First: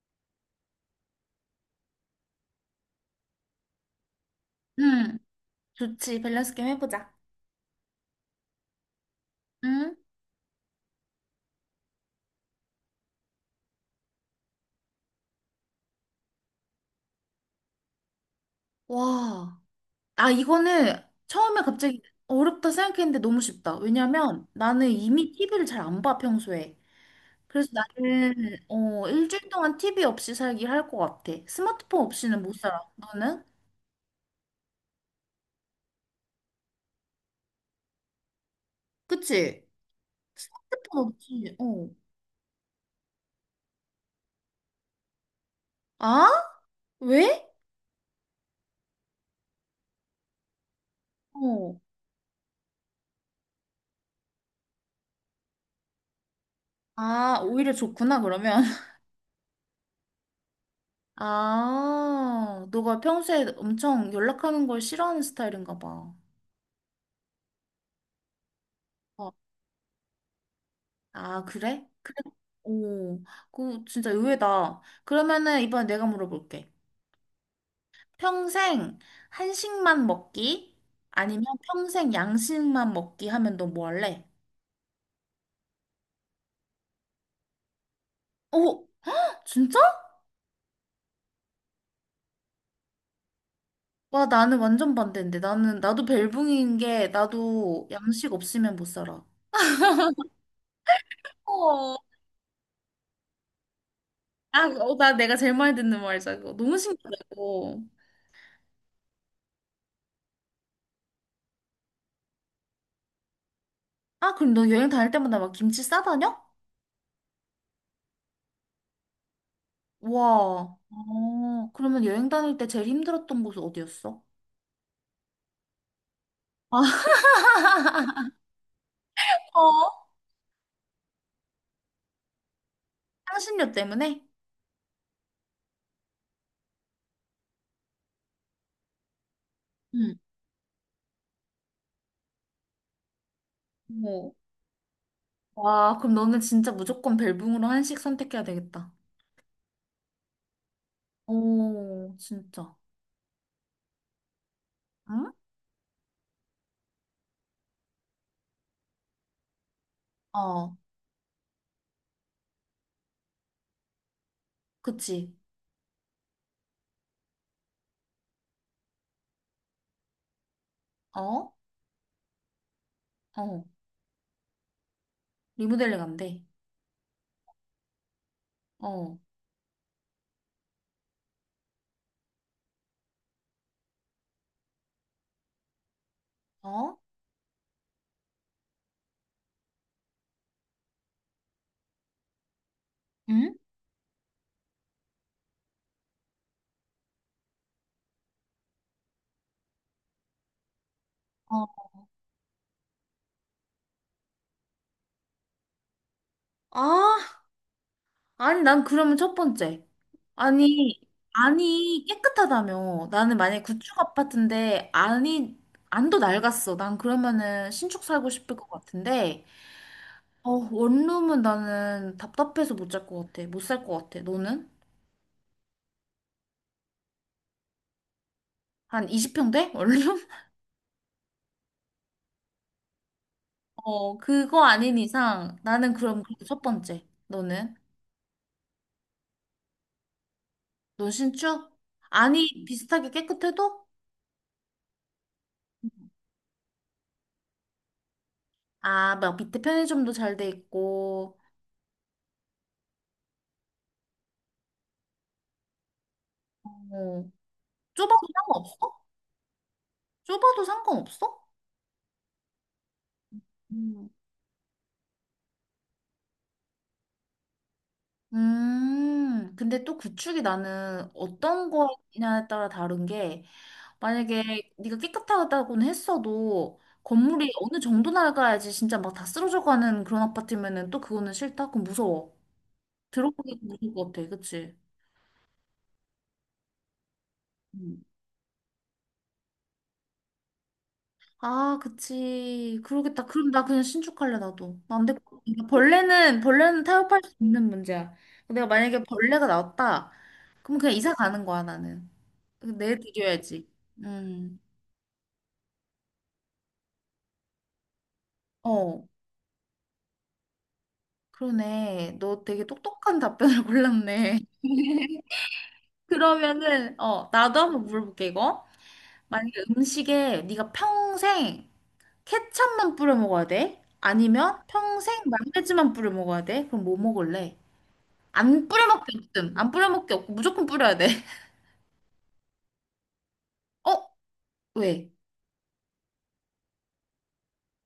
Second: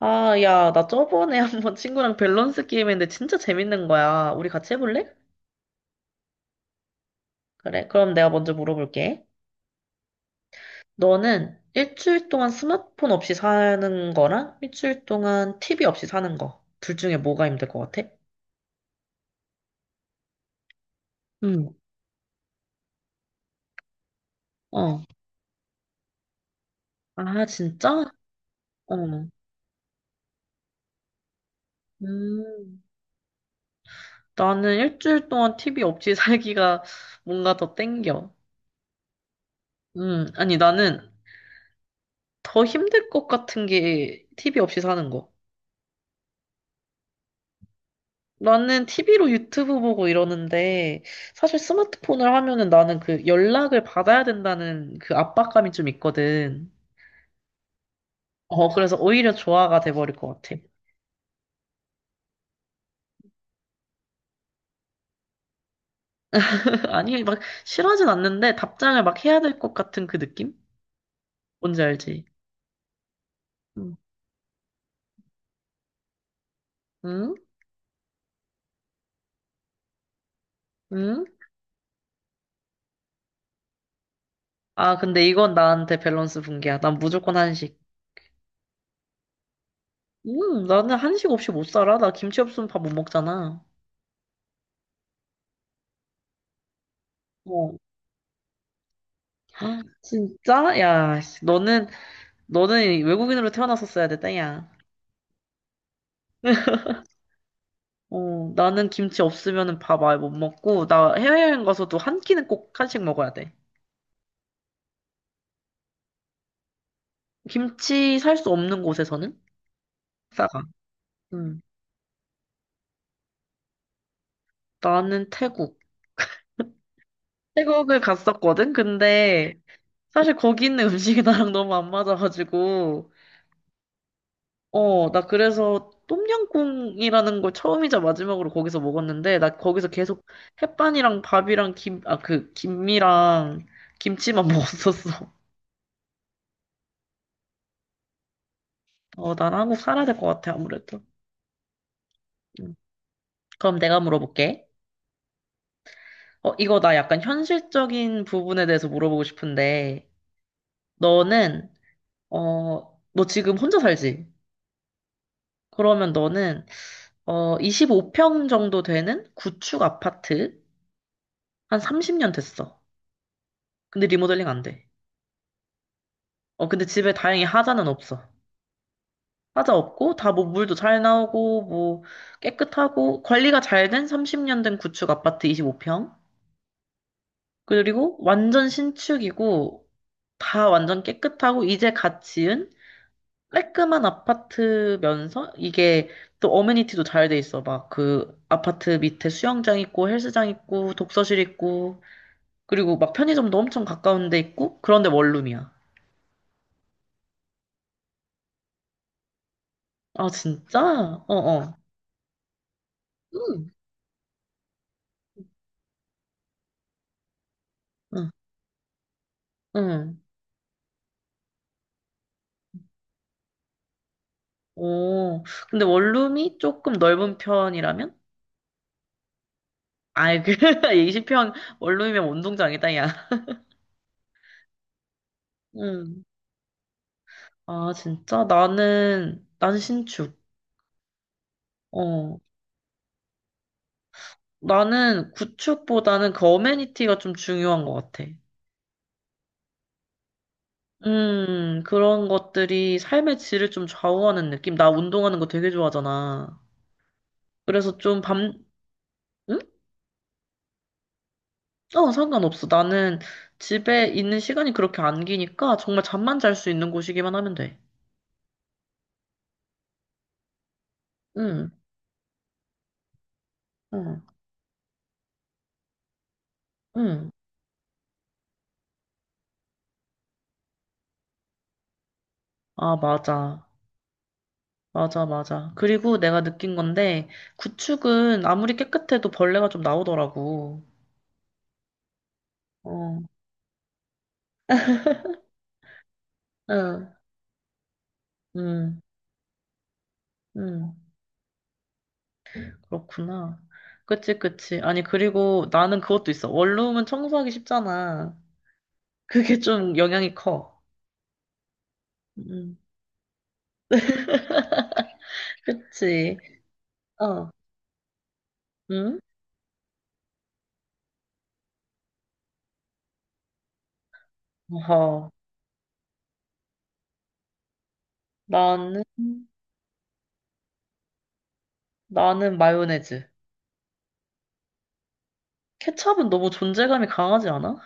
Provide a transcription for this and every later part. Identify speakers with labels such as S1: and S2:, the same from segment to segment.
S1: 아, 야, 나 저번에 한번 친구랑 밸런스 게임 했는데 진짜 재밌는 거야. 우리 같이 해볼래?
S2: 응, 좋지. 밸런스 게임 해보자.
S1: 그래, 그럼 내가 먼저 물어볼게.
S2: 응?
S1: 너는 일주일 동안 스마트폰 없이 사는 거랑 일주일 동안 TV 없이 사는 거. 둘 중에 뭐가 힘들 것 같아?
S2: 와. 아, 이거는 처음에
S1: 응.
S2: 갑자기 어렵다 생각했는데 너무 쉽다. 왜냐면 나는
S1: 어.
S2: 이미 TV를 잘 안 봐, 평소에.
S1: 아,
S2: 그래서
S1: 진짜?
S2: 나는
S1: 어.
S2: 어, 일주일 동안 TV 없이 살기 할 것 같아. 스마트폰 없이는 못 살아.
S1: 음.
S2: 너는?
S1: 나는 일주일 동안 TV 없이 살기가 뭔가 더 땡겨.
S2: 그치?
S1: 음. 아니, 나는
S2: 스마트폰 없이. 어.
S1: 더 힘들 것 같은 게 TV 없이 사는 거.
S2: 아? 왜?
S1: 나는 TV로 유튜브 보고 이러는데, 사실
S2: 어.
S1: 스마트폰을 하면은 나는 그 연락을 받아야 된다는 그 압박감이 좀 있거든.
S2: 아, 오히려 좋구나, 그러면.
S1: 어, 그래서 오히려 조화가 돼버릴 것 같아.
S2: 아, 너가 평소에 엄청 연락하는 걸 싫어하는 스타일인가 봐.
S1: 아니, 막 싫어하진 않는데 답장을 막
S2: 아.
S1: 해야 될 것 같은 그 느낌?
S2: 아,
S1: 뭔지
S2: 그래? 그래?
S1: 알지?
S2: 오, 그
S1: 응?
S2: 진짜 의외다. 그러면은 이번에 내가 물어볼게.
S1: 응?
S2: 평생 한식만 먹기?
S1: 응?
S2: 아니면 평생 양식만 먹기 하면 너 뭐 할래?
S1: 아, 근데 이건 나한테 밸런스 붕괴야. 난 무조건 한식.
S2: 오, 진짜?
S1: 나는 한식 없이 못 살아. 나 김치 없으면 밥 못 먹잖아.
S2: 와, 나는 완전 반대인데. 나도 벨붕인 게,
S1: 어.
S2: 나도 양식 없으면 못 살아.
S1: 헉, 진짜? 야, 씨, 너는,
S2: 어.
S1: 너는 외국인으로 태어났었어야 땡이
S2: 아,
S1: 야.
S2: 어, 나 내가 제일 많이 듣는 말이야, 이거. 너무 신기하고.
S1: 어, 나는 김치 없으면 밥 아예 못 먹고, 나 해외여행 가서도 한 끼는 꼭 한식 먹어야 돼.
S2: 아, 그럼 너 여행 다닐 때마다 막 김치 싸다녀?
S1: 김치 살 수 없는 곳에서는 싸가.
S2: 와,
S1: 음,
S2: 어, 그러면 여행 다닐 때 제일 힘들었던 곳은 어디였어?
S1: 나는 태국.
S2: 아,
S1: 태국을 갔었거든? 근데
S2: 어?
S1: 사실 거기 있는 음식이 나랑 너무 안 맞아가지고,
S2: 향신료 때문에?
S1: 어, 나 그래서 똠양꿍이라는 걸 처음이자 마지막으로 거기서 먹었는데, 나 거기서
S2: 응.
S1: 계속 햇반이랑 밥이랑 김이랑
S2: 어.
S1: 김치만 먹었었어.
S2: 와, 그럼 너는 진짜 무조건 벨붕으로 한식 선택해야 되겠다.
S1: 어, 난 한국 살아야 될 것 같아, 아무래도.
S2: 오,
S1: 음.
S2: 진짜.
S1: 그럼 내가 물어볼게.
S2: 응?
S1: 어, 이거 나 약간 현실적인 부분에 대해서 물어보고 싶은데,
S2: 어,
S1: 너는, 너 지금 혼자 살지?
S2: 그치.
S1: 그러면 너는, 25평 정도 되는 구축 아파트,
S2: 어?
S1: 한 30년 됐어.
S2: 어.
S1: 근데 리모델링 안 돼.
S2: 리모델링 안 돼.
S1: 근데 집에 다행히 하자는 없어.
S2: 어.
S1: 하자 없고, 다 뭐 물도 잘 나오고, 뭐 깨끗하고, 관리가 잘 된 30년 된 구축 아파트 25평.
S2: 어?
S1: 그리고 완전 신축이고, 다 완전 깨끗하고, 이제 갓 지은
S2: 응?
S1: 깔끔한 아파트면서 이게 또 어메니티도 잘 돼 있어. 막 그 아파트 밑에 수영장 있고 헬스장 있고 독서실
S2: 어.
S1: 있고 그리고 막 편의점도 엄청 가까운 데 있고 그런데 원룸이야.
S2: 아, 아니, 난 그러면 첫 번째.
S1: 아
S2: 아니,
S1: 진짜? 어어.
S2: 안이 깨끗하다며. 나는 만약에
S1: 응
S2: 구축 아파트인데 안이 안도 낡았어. 난 그러면은 신축 살고
S1: 응.
S2: 싶을 것 같은데.
S1: 응.
S2: 어, 원룸은 나는 답답해서 못 살 것 같아. 못 살 것 같아. 너는?
S1: 오. 근데 원룸이 조금 넓은 편이라면?
S2: 한 20평 돼? 원룸?
S1: 아이 그 20평 원룸이면 운동장이다 야.
S2: 어, 그거 아닌 이상 나는 그럼
S1: 응.
S2: 그게 첫 번째. 너는?
S1: 아 진짜? 나는 난 신축.
S2: 넌 신축?
S1: 어.
S2: 안이 비슷하게 깨끗해도?
S1: 나는 구축보다는 그 어메니티가 좀 중요한 것 같아.
S2: 아, 막 밑에 편의점도 잘 돼 있고.
S1: 그런 것들이 삶의 질을 좀 좌우하는 느낌. 나 운동하는 거 되게 좋아하잖아.
S2: 어,
S1: 그래서 좀
S2: 좁아도
S1: 밤,
S2: 상관없어?
S1: 응?
S2: 좁아도 상관없어?
S1: 어, 상관없어. 나는 집에 있는 시간이 그렇게 안 기니까 정말 잠만 잘 수 있는 곳이기만 하면 돼.
S2: 근데 또 구축이 나는
S1: 응,
S2: 어떤 거냐에 따라 다른 게,
S1: 응,
S2: 만약에 네가 깨끗하다고는 했어도
S1: 응.
S2: 건물이 어느 정도 낡아야지 진짜 막 다 쓰러져 가는 그런 아파트면은 또 그거는 싫다? 그건 무서워.
S1: 아,
S2: 들어보기도
S1: 맞아.
S2: 무서울 것 같아, 그치?
S1: 맞아, 맞아. 그리고 내가 느낀 건데,
S2: 음.
S1: 구축은 아무리 깨끗해도 벌레가 좀 나오더라고.
S2: 아, 그치.
S1: 어,
S2: 그러겠다. 그럼 나 그냥 신축할래, 나도. 나 안 될 것 같아. 벌레는, 벌레는
S1: 응,
S2: 타협할 수 있는 문제야. 내가
S1: 응,
S2: 만약에 벌레가 나왔다, 그럼
S1: 응.
S2: 그냥 이사 가는 거야, 나는. 그
S1: 그렇구나.
S2: 내드려야지.
S1: 그치,
S2: 음.
S1: 그치. 아니, 그리고 나는 그것도 있어. 원룸은 청소하기 쉽잖아.
S2: 어,
S1: 그게 좀 영향이 커.
S2: 그러네. 너 되게
S1: 음,
S2: 똑똑한 답변을 골랐네.
S1: 그치.
S2: 그러면은 어,
S1: 어,
S2: 나도 한번 물어볼게 이거.
S1: 응?
S2: 만약에 음식에 네가 평생 케첩만 뿌려 먹어야 돼? 아니면 평생
S1: 어
S2: 마요네즈만 뿌려 먹어야 돼? 그럼 뭐 먹을래? 안 뿌려
S1: 나는,
S2: 먹기 없음. 안 뿌려 먹기 없고 무조건 뿌려야 돼.
S1: 나는 마요네즈.
S2: 어? 왜?
S1: 케첩은 너무 존재감이 강하지 않아?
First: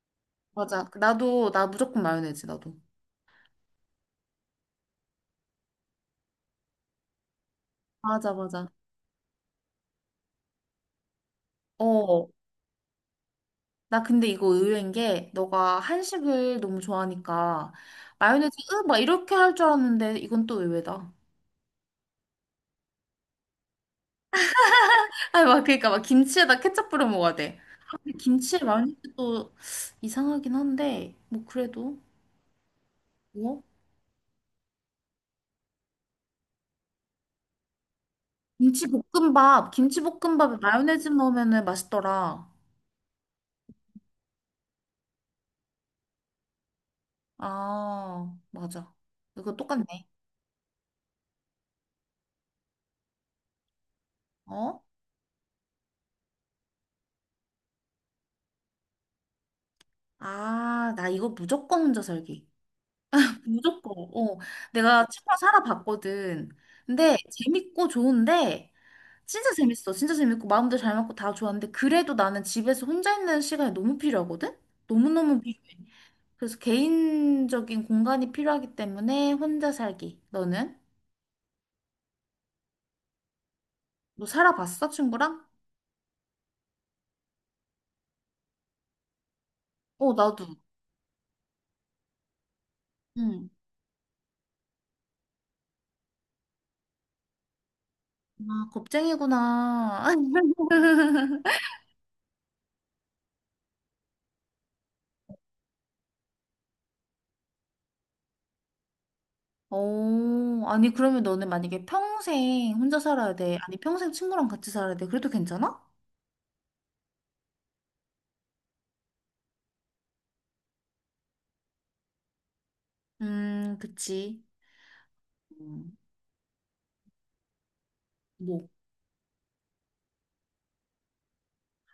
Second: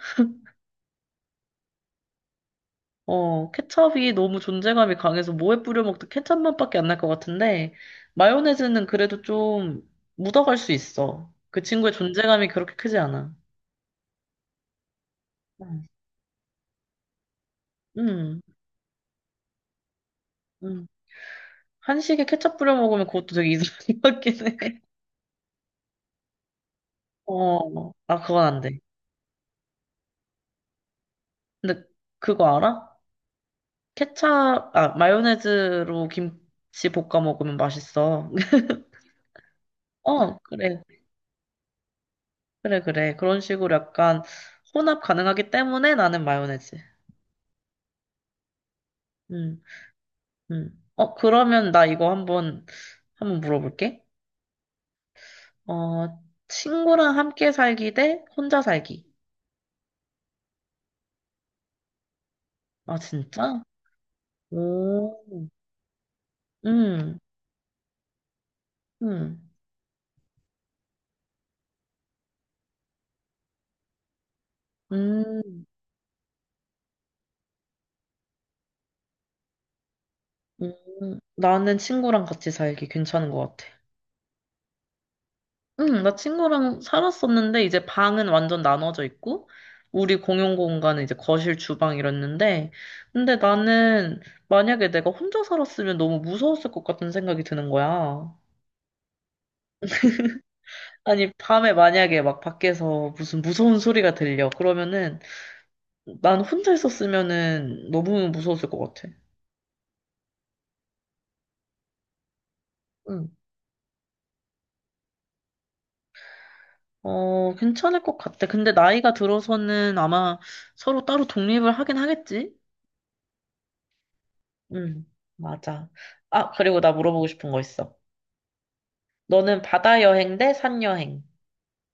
S2: 맞아. 나도 나 무조건 마요네즈 나도.
S1: 어, 케첩이 너무 존재감이 강해서 뭐에 뿌려 먹든 케첩 맛밖에 안 날 것 같은데,
S2: 맞아, 맞아.
S1: 마요네즈는 그래도 좀 묻어갈 수 있어. 그 친구의
S2: 어,
S1: 존재감이 그렇게 크지 않아.
S2: 나 근데 이거 의외인 게 너가
S1: 응,
S2: 한식을 너무 좋아하니까
S1: 응.
S2: 마요네즈 으, 막 이렇게 할 줄 알았는데 이건 또
S1: 응.
S2: 의외다.
S1: 한식에 케첩 뿌려 먹으면 그것도 되게 이상한 것 같긴 해.
S2: 아니 막 그러니까 막 김치에다 케첩 뿌려 먹어야 돼.
S1: 어,
S2: 근데
S1: 아, 그건 안
S2: 김치에
S1: 돼.
S2: 마요네즈도 이상하긴 한데 뭐
S1: 근데
S2: 그래도
S1: 그거 알아?
S2: 뭐
S1: 마요네즈로 김치 볶아 먹으면 맛있어.
S2: 김치 볶음밥 김치
S1: 어,
S2: 볶음밥에
S1: 그래.
S2: 마요네즈 넣으면은 맛있더라.
S1: 그래, 그래. 그런 식으로 약간 혼합 가능하기 때문에 나는 마요네즈.
S2: 아 맞아. 이거
S1: 음,
S2: 똑같네.
S1: 어, 그러면 나 이거 한번 물어볼게.
S2: 어?
S1: 어, 친구랑 함께 살기 대 혼자 살기.
S2: 아 나 이거 무조건 혼자 살기.
S1: 아, 진짜?
S2: 무조건. 어, 내가 책방
S1: 오,
S2: 살아봤거든. 근데
S1: 음,
S2: 재밌고 좋은데 진짜
S1: 음,
S2: 재밌어. 진짜 재밌고 마음도 잘 맞고 다 좋았는데 그래도 나는 집에서 혼자 있는 시간이 너무 필요하거든. 너무너무
S1: 음.
S2: 필요해. 그래서 개인적인 공간이 필요하기 때문에 혼자 살기. 너는?
S1: 나는 친구랑 같이 살기 괜찮은 것 같아.
S2: 너 살아봤어, 친구랑?
S1: 응, 나 친구랑 살았었는데, 이제 방은 완전 나눠져 있고,
S2: 어,
S1: 우리 공용
S2: 나도.
S1: 공간은 이제 거실, 주방 이랬는데, 근데
S2: 응.
S1: 나는 만약에 내가 혼자 살았으면 너무 무서웠을 것 같은 생각이 드는 거야.
S2: 아, 겁쟁이구나.
S1: 아니, 밤에 만약에 막 밖에서 무슨 무서운 소리가 들려. 그러면은, 난 혼자 있었으면은 너무 무서웠을 것 같아.
S2: 오, 아니, 그러면 너는 만약에 평생 혼자 살아야 돼. 아니, 평생 친구랑 같이 살아야 돼. 그래도 괜찮아?
S1: 어, 괜찮을 것 같아. 근데 나이가 들어서는 아마 서로 따로 독립을 하긴 하겠지?
S2: 그치.
S1: 응, 맞아.
S2: 음,
S1: 아, 그리고 나 물어보고 싶은 거 있어.
S2: 뭐,
S1: 너는 바다 여행 대 산 여행?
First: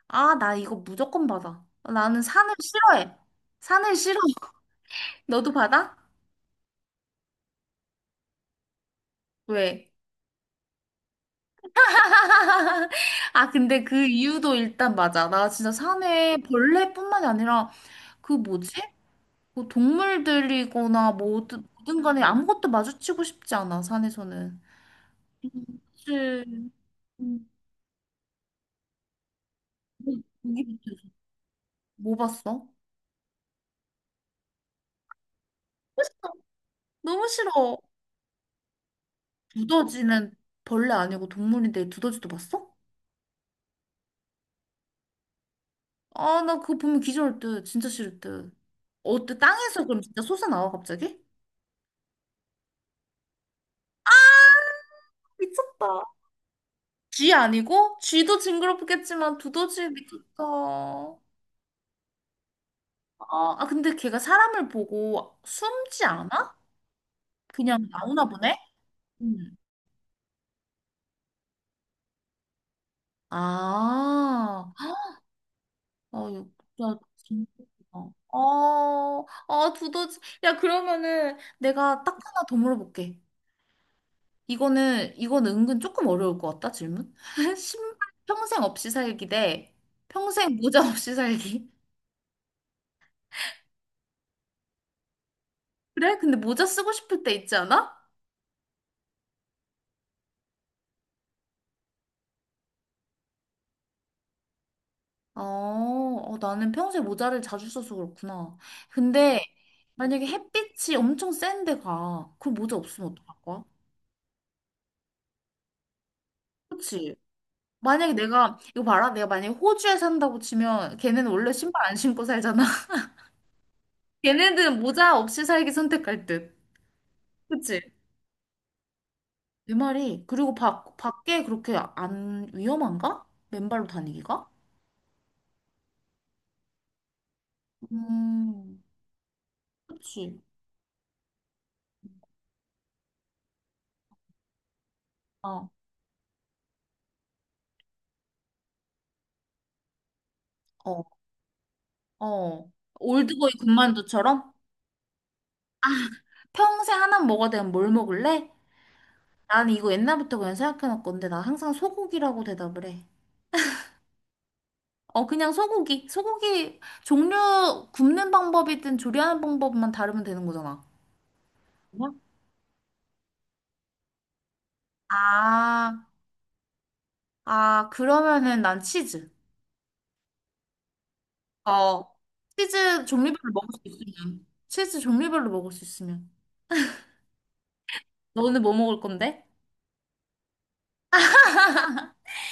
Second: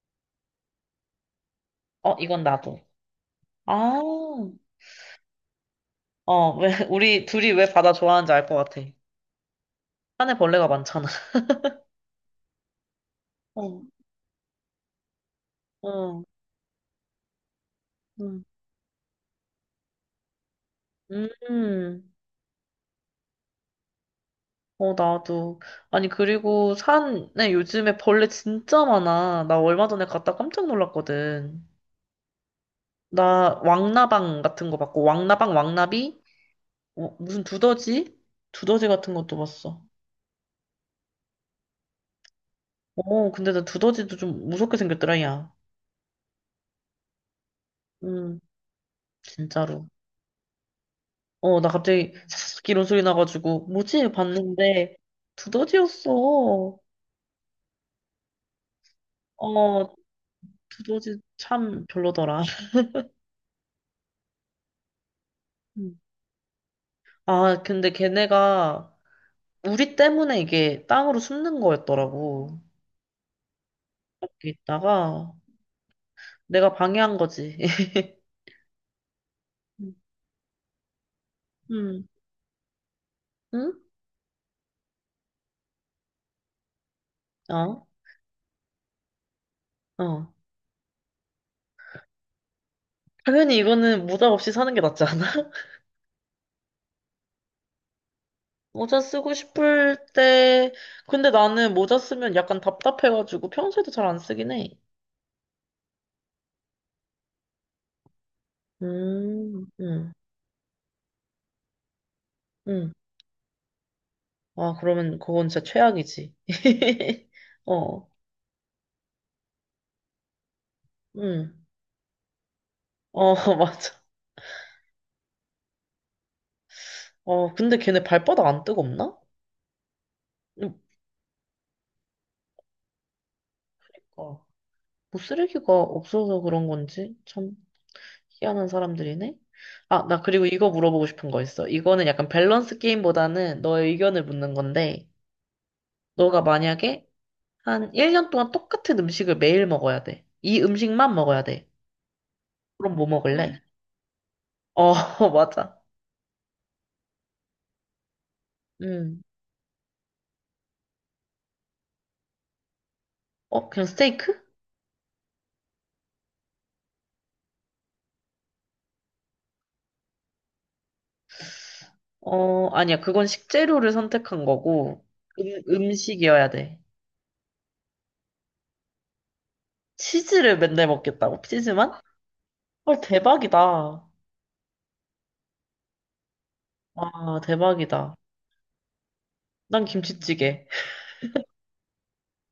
S2: 아, 나 이거 무조건 받아.
S1: 어,
S2: 나는
S1: 이건
S2: 산을
S1: 나도.
S2: 싫어해.
S1: 아,
S2: 산을 싫어. 너도 받아?
S1: 왜, 우리 둘이 왜 바다 좋아하는지 알 것 같아.
S2: 왜?
S1: 산에 벌레가 많잖아.
S2: 아,
S1: 어,
S2: 근데 그 이유도 일단 맞아. 나 진짜
S1: 어,
S2: 산에 벌레뿐만이 아니라 그
S1: 음,
S2: 뭐지? 그 동물들이거나 뭐든 뭐든
S1: 음,
S2: 간에 아무것도 마주치고 싶지 않아, 산에서는.
S1: 어, 나도. 아니,
S2: 그치.
S1: 그리고
S2: 음,
S1: 산에 요즘에 벌레 진짜 많아. 나 얼마 전에
S2: 음,
S1: 갔다
S2: 기
S1: 깜짝
S2: 밑에서.
S1: 놀랐거든.
S2: 뭐 봤어?
S1: 나 왕나방 같은 거 봤고, 왕나방,
S2: 너무
S1: 왕나비?
S2: 싫어.
S1: 어,
S2: 너무
S1: 무슨
S2: 싫어.
S1: 두더지? 두더지 같은 것도 봤어.
S2: 두더지는 벌레 아니고 동물인데 두더지도 봤어?
S1: 어, 근데 나 두더지도 좀 무섭게 생겼더라, 야.
S2: 아, 나 그거 보면 기절할 듯. 진짜 싫을
S1: 음,
S2: 듯. 어때? 땅에서
S1: 진짜로.
S2: 그럼 진짜 솟아나와, 갑자기?
S1: 어, 나 갑자기 삭삭 이런 소리 나가지고, 뭐지? 봤는데,
S2: 미쳤다.
S1: 두더지였어.
S2: 쥐 아니고? 쥐도 징그럽겠지만 두더지
S1: 어,
S2: 미쳤다. 아,
S1: 두더지 참 별로더라.
S2: 아, 근데 걔가 사람을 보고
S1: 음.
S2: 숨지 않아?
S1: 아,
S2: 그냥
S1: 근데
S2: 나오나 보네?
S1: 걔네가
S2: 응.
S1: 우리 때문에 이게 땅으로 숨는 거였더라고. 이렇게
S2: 아,
S1: 있다가,
S2: 아,
S1: 내가
S2: 진짜
S1: 방해한
S2: 징
S1: 거지.
S2: 그럽 어, 아, 두더지. 야, 그러면은 내가
S1: 음,
S2: 딱 하나 더 물어볼게.
S1: 응?
S2: 이거는, 이건 은근 조금 어려울 것 같다, 질문.
S1: 어?
S2: 신발 평생 없이 살기 대
S1: 어.
S2: 평생 모자 없이 살기.
S1: 당연히 이거는 모자 없이 사는 게 낫지 않아?
S2: 그래? 근데 모자 쓰고 싶을 때 있지 않아?
S1: 모자 쓰고 싶을 때, 근데 나는 모자 쓰면 약간 답답해가지고 평소에도 잘 안 쓰긴 해.
S2: 어, 어, 나는 평소에 모자를 자주 써서 그렇구나. 근데
S1: 음, 음,
S2: 만약에 햇빛이 엄청 센데 가. 그럼 모자
S1: 음.
S2: 없으면 어떡할 거야?
S1: 아, 그러면 그건 진짜 최악이지.
S2: 그치?
S1: 어,
S2: 만약에 내가, 이거 봐라. 내가 만약에 호주에 산다고 치면 걔네는 원래
S1: 음.
S2: 신발 안 신고 살잖아.
S1: 어, 맞아.
S2: 걔네들은 모자 없이 살기 선택할 듯.
S1: 어, 근데
S2: 그치?
S1: 걔네 발바닥 안 뜨겁나?
S2: 내 말이. 그리고
S1: 음,
S2: 밖 밖에 그렇게 안 위험한가? 맨발로
S1: 어.
S2: 다니기가?
S1: 뭐 쓰레기가 없어서 그런 건지 참 희한한
S2: 음,
S1: 사람들이네. 아, 나
S2: 그치.
S1: 그리고 이거 물어보고 싶은 거 있어. 이거는 약간 밸런스 게임보다는 너의 의견을 묻는 건데,
S2: 어,
S1: 너가 만약에 한 1년 동안 똑같은 음식을 매일 먹어야 돼. 이
S2: 어,
S1: 음식만 먹어야 돼.
S2: 어.
S1: 그럼 뭐
S2: 올드보이
S1: 먹을래? 응.
S2: 군만두처럼
S1: 어, 맞아.
S2: 평생 하나 먹어야 되면 뭘 먹을래?
S1: 음.
S2: 나는 이거 옛날부터 그냥 생각해놨건데 나 항상 소고기라고 대답을 해.
S1: 어, 그냥 스테이크?
S2: 어, 그냥 소고기. 소고기 종류 굽는 방법이든 조리하는 방법만 다르면 되는 거잖아. 뭐?
S1: 어, 아니야. 그건 식재료를 선택한 거고,
S2: 아,
S1: 음식이어야 돼.
S2: 아, 그러면은 난 치즈.
S1: 치즈를 맨날 먹겠다고? 치즈만?
S2: 어,
S1: 헐,
S2: 치즈 종류별로 먹을 수
S1: 대박이다.
S2: 있으면. 치즈 종류별로 먹을 수 있으면.
S1: 와, 대박이다.
S2: 너는 뭐 먹을 건데?
S1: 난 김치찌개.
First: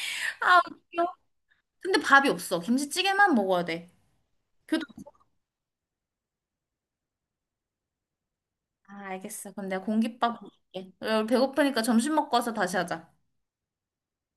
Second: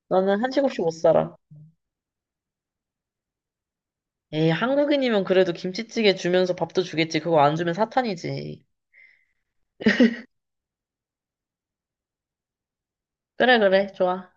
S1: 나는
S2: 아,
S1: 한식 없이 못
S2: 웃겨.
S1: 살아.
S2: 근데 밥이 없어. 김치찌개만 먹어야 돼.
S1: 에이,
S2: 교도.
S1: 한국인이면 그래도 김치찌개 주면서 밥도 주겠지. 그거 안 주면 사탄이지.
S2: 아, 알겠어. 그럼 내가 공깃밥 먹을게. 야, 우리 배고프니까 점심 먹고 와서 다시 하자.
S1: 그래, 그래. 좋아.